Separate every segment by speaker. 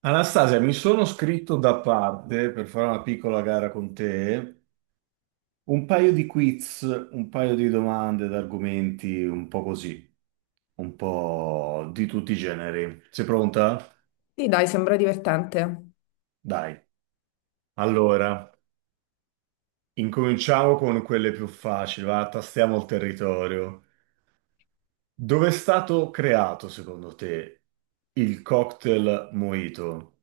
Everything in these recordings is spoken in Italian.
Speaker 1: Anastasia, mi sono scritto da parte per fare una piccola gara con te, un paio di quiz, un paio di domande, d'argomenti, un po' così, un po' di tutti i generi. Sei pronta?
Speaker 2: Sì, dai, sembra divertente.
Speaker 1: Dai. Allora, incominciamo con quelle più facili, va, tastiamo il territorio. Dove è stato creato, secondo te, il cocktail mojito?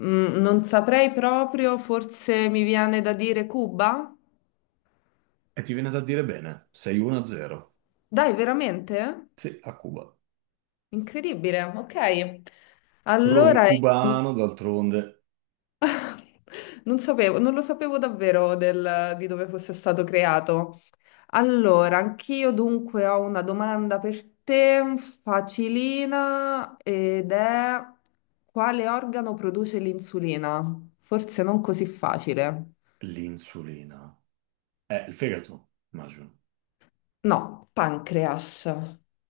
Speaker 2: Non saprei proprio, forse mi viene da dire Cuba?
Speaker 1: E ti viene da dire bene, sei 1-0.
Speaker 2: Dai, veramente?
Speaker 1: Sì, a Cuba.
Speaker 2: Incredibile, ok.
Speaker 1: Rum
Speaker 2: Allora, il-
Speaker 1: cubano, d'altronde.
Speaker 2: non sapevo, non lo sapevo davvero di dove fosse stato creato. Allora, anch'io dunque ho una domanda per te, facilina, ed è quale organo produce l'insulina? Forse non così facile.
Speaker 1: L'insulina. Il fegato, immagino.
Speaker 2: No, pancreas.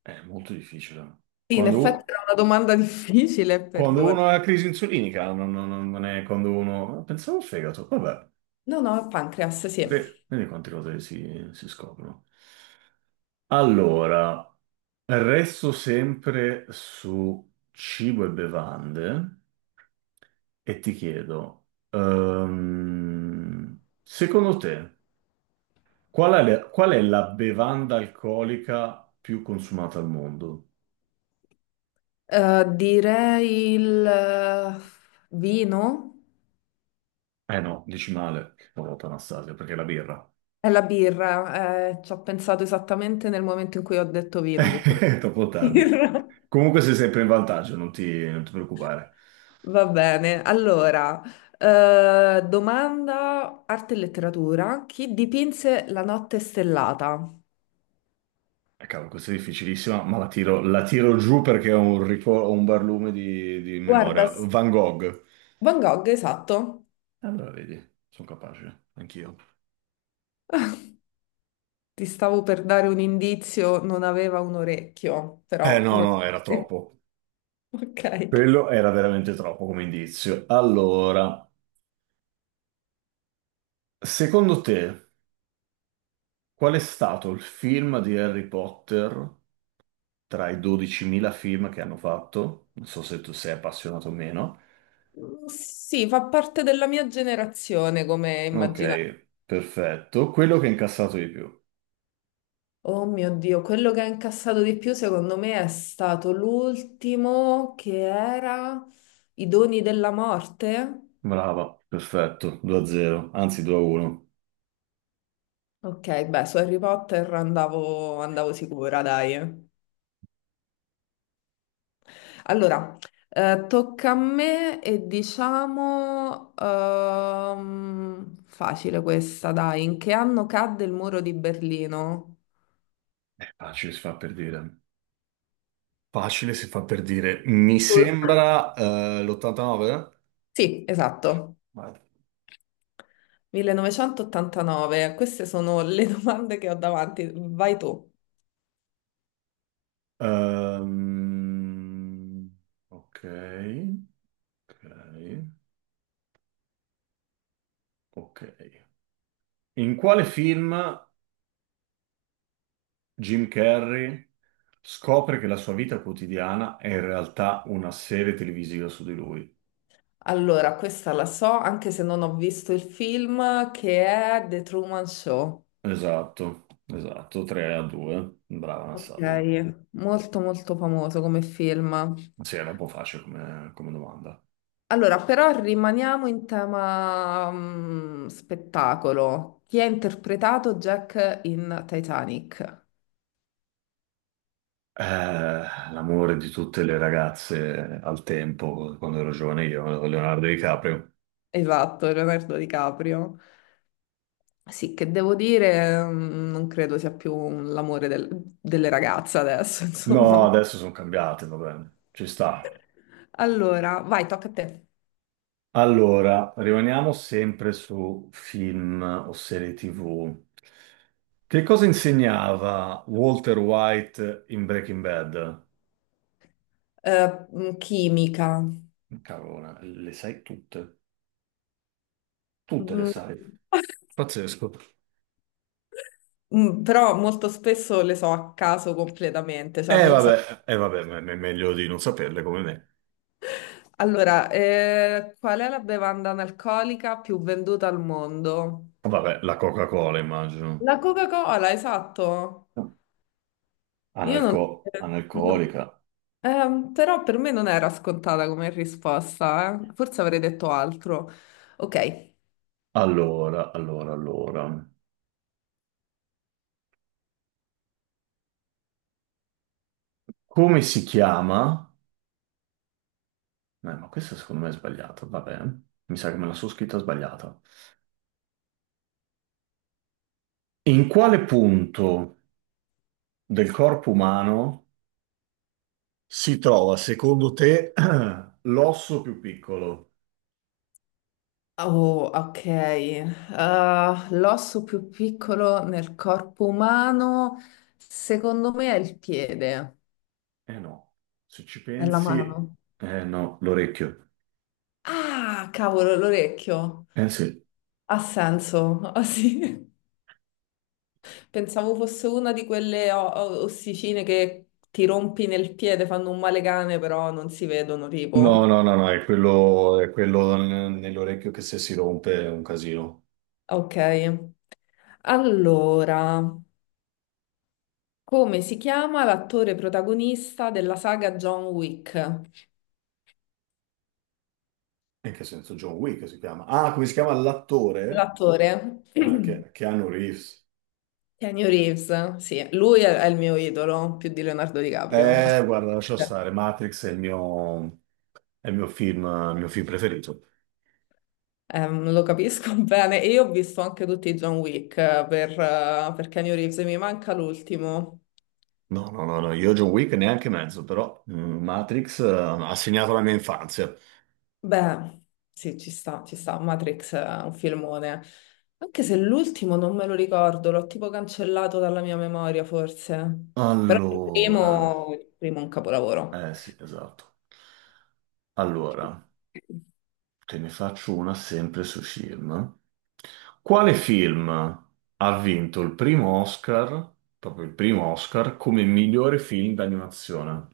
Speaker 1: È molto difficile.
Speaker 2: Sì, in
Speaker 1: Quando, u-
Speaker 2: effetti era una domanda difficile,
Speaker 1: Quando
Speaker 2: perdona.
Speaker 1: uno ha crisi insulinica, non è quando uno... Pensavo al fegato, vabbè.
Speaker 2: No, no, pancreas, sì.
Speaker 1: Vedi quante cose si scoprono. Allora, resto sempre su cibo e bevande e ti chiedo, secondo te, qual è la bevanda alcolica più consumata al mondo?
Speaker 2: Direi il vino
Speaker 1: Eh no, dici male, che porata Anastasia, perché è la birra.
Speaker 2: e la birra. Ci ho pensato esattamente nel momento in cui ho detto vino che poteva
Speaker 1: È troppo tardi.
Speaker 2: birra.
Speaker 1: Comunque sei sempre in vantaggio, non ti preoccupare.
Speaker 2: Va bene, allora, domanda arte e letteratura. Chi dipinse La notte stellata?
Speaker 1: Cavolo, questa è difficilissima, ma la tiro giù perché ho ho un barlume di
Speaker 2: Guarda,
Speaker 1: memoria. Van Gogh.
Speaker 2: Van Gogh, esatto.
Speaker 1: Allora, vedi, sono capace, anch'io.
Speaker 2: Ti stavo per dare un indizio, non aveva un orecchio,
Speaker 1: Eh
Speaker 2: però...
Speaker 1: no,
Speaker 2: non-
Speaker 1: no, era troppo.
Speaker 2: Ok.
Speaker 1: Quello era veramente troppo come indizio. Allora, secondo te, qual è stato il film di Harry Potter tra i 12.000 film che hanno fatto? Non so se tu sei appassionato o meno.
Speaker 2: Sì, fa parte della mia generazione, come
Speaker 1: Ok,
Speaker 2: immaginate.
Speaker 1: perfetto. Quello che ha incassato di più.
Speaker 2: Oh mio Dio, quello che ha incassato di più secondo me è stato l'ultimo che era I doni della morte.
Speaker 1: Brava, perfetto, 2-0, anzi 2-1.
Speaker 2: Ok, beh, su Harry Potter andavo sicura, dai. Allora, tocca a me e diciamo... facile questa, dai. In che anno cadde il muro di Berlino?
Speaker 1: Facile si fa per dire. Facile si fa per dire. Mi
Speaker 2: Uh.
Speaker 1: sembra l'89?
Speaker 2: Sì, esatto.
Speaker 1: Vai.
Speaker 2: 1989, queste sono le domande che ho davanti. Vai tu.
Speaker 1: Ehm, ok, ok, ok. In quale film Jim Carrey scopre che la sua vita quotidiana è in realtà una serie televisiva su di lui.
Speaker 2: Allora, questa la so, anche se non ho visto il film, che è The Truman Show.
Speaker 1: Esatto, esatto, 3 a 2. Brava Anastasia.
Speaker 2: Ok, molto molto famoso come film.
Speaker 1: Sì, era un po' facile come domanda.
Speaker 2: Allora, però rimaniamo in tema spettacolo. Chi ha interpretato Jack in Titanic?
Speaker 1: Eh, l'amore di tutte le ragazze al tempo, quando ero giovane io, Leonardo DiCaprio.
Speaker 2: Esatto, Leonardo DiCaprio. Sì, che devo dire, non credo sia più l'amore delle ragazze adesso,
Speaker 1: No,
Speaker 2: insomma.
Speaker 1: adesso sono cambiate, va bene, ci sta.
Speaker 2: Allora, vai, tocca a te.
Speaker 1: Allora, rimaniamo sempre su film o serie TV. Che cosa insegnava Walter White in Breaking Bad?
Speaker 2: Chimica.
Speaker 1: Cavolo, le sai tutte, tutte le
Speaker 2: Mm,
Speaker 1: sai. Pazzesco.
Speaker 2: però molto spesso le so a caso completamente, cioè
Speaker 1: Eh
Speaker 2: non so.
Speaker 1: vabbè, eh, vabbè, meglio di non saperle come me.
Speaker 2: Allora, qual è la bevanda analcolica più venduta al mondo?
Speaker 1: Vabbè, la Coca-Cola immagino.
Speaker 2: La Coca-Cola, esatto. Io non... no.
Speaker 1: Analcolica.
Speaker 2: Però per me non era scontata come risposta, eh. Forse avrei detto altro. Ok.
Speaker 1: Allora. Come si chiama? Beh, ma questo secondo me è sbagliato, vabbè, mi sa che me la sono scritta sbagliata. In quale punto del corpo umano si trova, secondo te, l'osso più piccolo?
Speaker 2: Oh, ok. Ah, l'osso più piccolo nel corpo umano, secondo me è il piede,
Speaker 1: Eh no, se ci
Speaker 2: è la
Speaker 1: pensi,
Speaker 2: mano.
Speaker 1: eh no, l'orecchio.
Speaker 2: Ah, cavolo, l'orecchio.
Speaker 1: Eh sì.
Speaker 2: Ha senso. Ah, sì. Pensavo fosse una di quelle ossicine che ti rompi nel piede, fanno un male cane, però non si vedono,
Speaker 1: No,
Speaker 2: tipo.
Speaker 1: no, no, no, è quello nell'orecchio che se si rompe è un casino.
Speaker 2: Ok, allora. Come si chiama l'attore protagonista della saga John Wick?
Speaker 1: In che senso? John Wick si chiama. Ah, come si chiama l'attore?
Speaker 2: L'attore
Speaker 1: Ah, che, Keanu Reeves.
Speaker 2: Keanu Reeves, sì, lui è il mio idolo, più di Leonardo DiCaprio.
Speaker 1: Guarda, lascia
Speaker 2: Assolutamente.
Speaker 1: stare, Matrix è il mio... È il mio film preferito.
Speaker 2: Lo capisco bene. E io ho visto anche tutti i John Wick per Keanu Reeves, e mi manca l'ultimo.
Speaker 1: No, io John Wick neanche mezzo, però mm, Matrix ha segnato la mia infanzia.
Speaker 2: Beh, sì, ci sta, ci sta. Matrix è un filmone. Anche se l'ultimo non me lo ricordo, l'ho tipo cancellato dalla mia memoria, forse. Però
Speaker 1: Allora,
Speaker 2: il primo è un capolavoro.
Speaker 1: eh sì, esatto. Allora, te ne faccio una sempre su film. Quale film ha vinto il primo Oscar, proprio il primo Oscar, come migliore film d'animazione?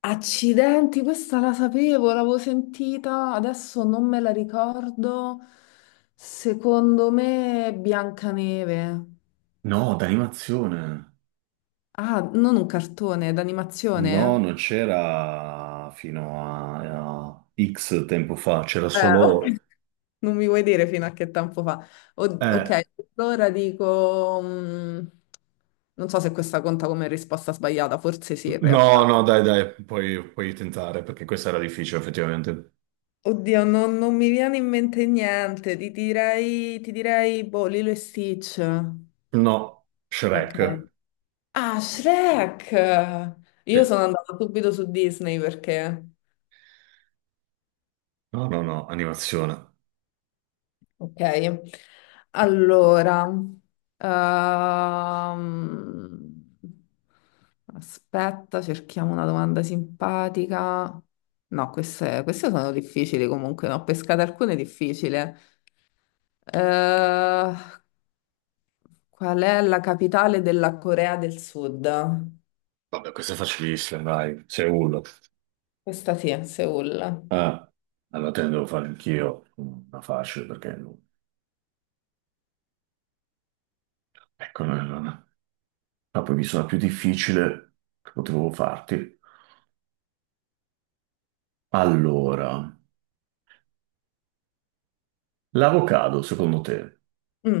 Speaker 2: Accidenti, questa la sapevo, l'avevo sentita, adesso non me la ricordo. Secondo me è Biancaneve.
Speaker 1: No, d'animazione.
Speaker 2: Ah, non un cartone,
Speaker 1: No,
Speaker 2: d'animazione?
Speaker 1: non c'era fino a X tempo fa, c'era
Speaker 2: Ok.
Speaker 1: solo...
Speaker 2: Non mi vuoi dire fino a che tempo fa.
Speaker 1: Eh,
Speaker 2: Ok, allora dico... non so se questa conta come risposta sbagliata, forse sì in
Speaker 1: no,
Speaker 2: realtà.
Speaker 1: no, dai, dai, puoi, puoi tentare perché questa era difficile, effettivamente.
Speaker 2: Oddio, non mi viene in mente niente, ti direi, boh, Lilo e Stitch.
Speaker 1: No,
Speaker 2: Ok.
Speaker 1: Shrek.
Speaker 2: Ah, Shrek!
Speaker 1: Sì.
Speaker 2: Io sono andata subito su Disney perché...
Speaker 1: No, no, no, animazione.
Speaker 2: Ok, allora, ehm, aspetta, cerchiamo una domanda simpatica. No, queste sono difficili comunque, ne ho pescate alcune difficili. Qual è la capitale della Corea del Sud?
Speaker 1: Vabbè, questa è facilissima, dai, Seul.
Speaker 2: Questa sì, è Seoul.
Speaker 1: Ah, allora te ne devo fare anch'io una facile perché non... Ecco, ma poi mi sono più difficile che potevo farti. Allora, l'avocado, secondo te,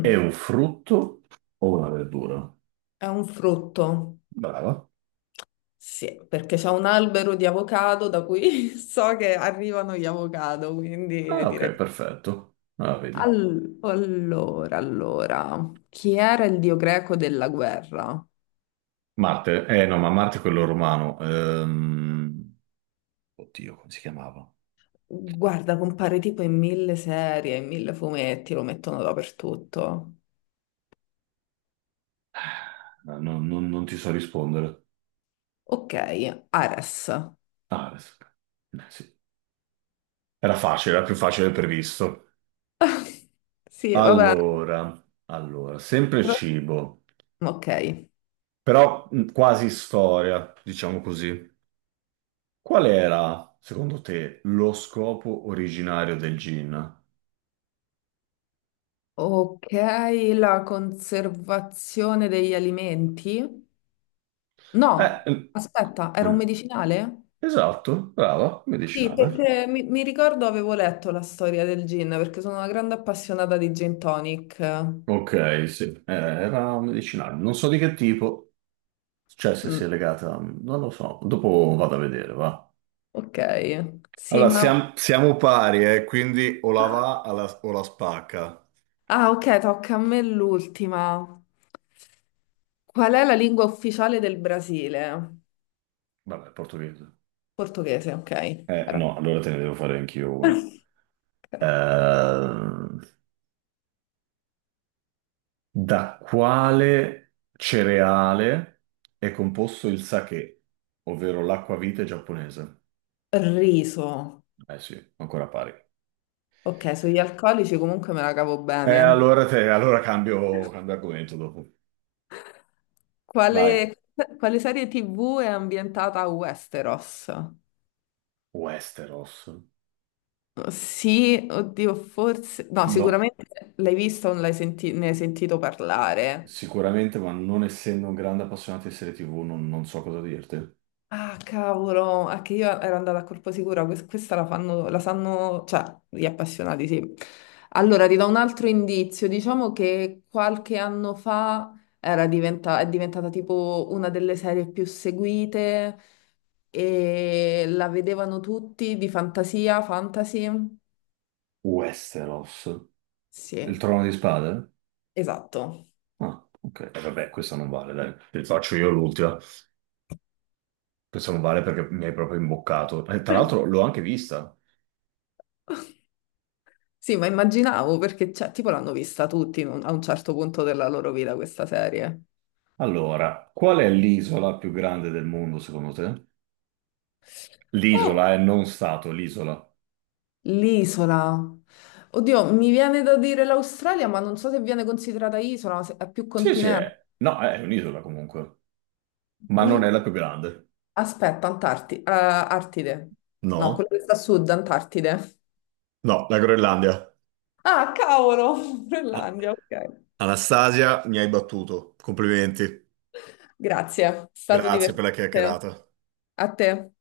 Speaker 1: è un frutto o una verdura?
Speaker 2: è un frutto,
Speaker 1: Brava.
Speaker 2: sì, perché c'è un albero di avocado da cui so che arrivano gli avocado, quindi
Speaker 1: Ah,
Speaker 2: direi
Speaker 1: ok, perfetto. Ah, vedi.
Speaker 2: Allora, allora, chi era il dio greco della guerra?
Speaker 1: Marte, eh no, ma Marte è quello romano. Oddio, come si chiamava?
Speaker 2: Guarda, compare tipo in mille serie, in mille fumetti, lo mettono dappertutto.
Speaker 1: Non ti so rispondere.
Speaker 2: Ok, Ares.
Speaker 1: Ares. Sì. Era facile, era più facile del previsto.
Speaker 2: Sì, vabbè.
Speaker 1: Allora, sempre
Speaker 2: Però.
Speaker 1: cibo,
Speaker 2: Ok.
Speaker 1: però quasi storia, diciamo così. Qual era, secondo te, lo scopo originario del gin?
Speaker 2: Ok, la conservazione degli alimenti? No,
Speaker 1: Eh, eh,
Speaker 2: aspetta, era un
Speaker 1: mm.
Speaker 2: medicinale?
Speaker 1: Esatto, brava,
Speaker 2: Sì,
Speaker 1: medicinale.
Speaker 2: perché mi ricordo avevo letto la storia del gin, perché sono una grande appassionata di gin tonic.
Speaker 1: Ok, sì, era medicinale. Non so di che tipo. Cioè, se si
Speaker 2: Mm,
Speaker 1: è legata, non lo so. Dopo vado a vedere, va.
Speaker 2: ok, sì,
Speaker 1: Allora,
Speaker 2: ma...
Speaker 1: siamo pari, quindi o la va alla- o la spacca.
Speaker 2: Ah, ok, tocca a me l'ultima. Qual è la lingua ufficiale del Brasile?
Speaker 1: Vabbè, portoghese.
Speaker 2: Portoghese, ok. Ora.
Speaker 1: No, allora te ne devo fare anch'io una.
Speaker 2: Ok.
Speaker 1: Ehm, da quale cereale è composto il sake, ovvero l'acquavite giapponese?
Speaker 2: Riso.
Speaker 1: Eh sì, ancora pari.
Speaker 2: Ok, sugli alcolici comunque me la cavo bene.
Speaker 1: Allora, allora cambio, cambio argomento dopo. Vai.
Speaker 2: Quale, quale serie TV è ambientata a Westeros?
Speaker 1: Westeros.
Speaker 2: Sì, oddio, forse... No,
Speaker 1: No.
Speaker 2: sicuramente l'hai vista o l'hai ne hai sentito parlare.
Speaker 1: Sicuramente, ma non essendo un grande appassionato di serie TV, non so cosa dirti.
Speaker 2: Ah, cavolo, è che io ero andata a colpo sicuro, questa la fanno, la sanno, cioè, gli appassionati, sì. Allora, ti do un altro indizio, diciamo che qualche anno fa era è diventata tipo una delle serie più seguite e la vedevano tutti di fantasia, fantasy.
Speaker 1: Westeros.
Speaker 2: Sì,
Speaker 1: Il trono di spade?
Speaker 2: esatto.
Speaker 1: Ah, ok. E vabbè, questo non vale, dai. Te ne faccio io l'ultima. Questo non vale perché mi hai proprio imboccato. E tra l'altro l'ho anche vista.
Speaker 2: Sì, ma immaginavo perché, cioè, tipo l'hanno vista tutti in a un certo punto della loro vita questa serie.
Speaker 1: Allora, qual è l'isola più grande del mondo, secondo te? L'isola è
Speaker 2: Oh,
Speaker 1: non stato, l'isola.
Speaker 2: l'isola. Oddio, mi viene da dire l'Australia, ma non so se viene considerata isola, se è più
Speaker 1: Sì, sì,
Speaker 2: continente.
Speaker 1: è. No, è un'isola comunque. Ma non
Speaker 2: L-
Speaker 1: è la più grande.
Speaker 2: aspetta, Artide. No, quello
Speaker 1: No,
Speaker 2: che sta a sud, Antartide.
Speaker 1: no, la Groenlandia.
Speaker 2: Ah, cavolo,
Speaker 1: Ah,
Speaker 2: Groenlandia, ok.
Speaker 1: Anastasia, mi hai battuto. Complimenti.
Speaker 2: Grazie, è stato
Speaker 1: Grazie per la
Speaker 2: divertente.
Speaker 1: chiacchierata.
Speaker 2: A te.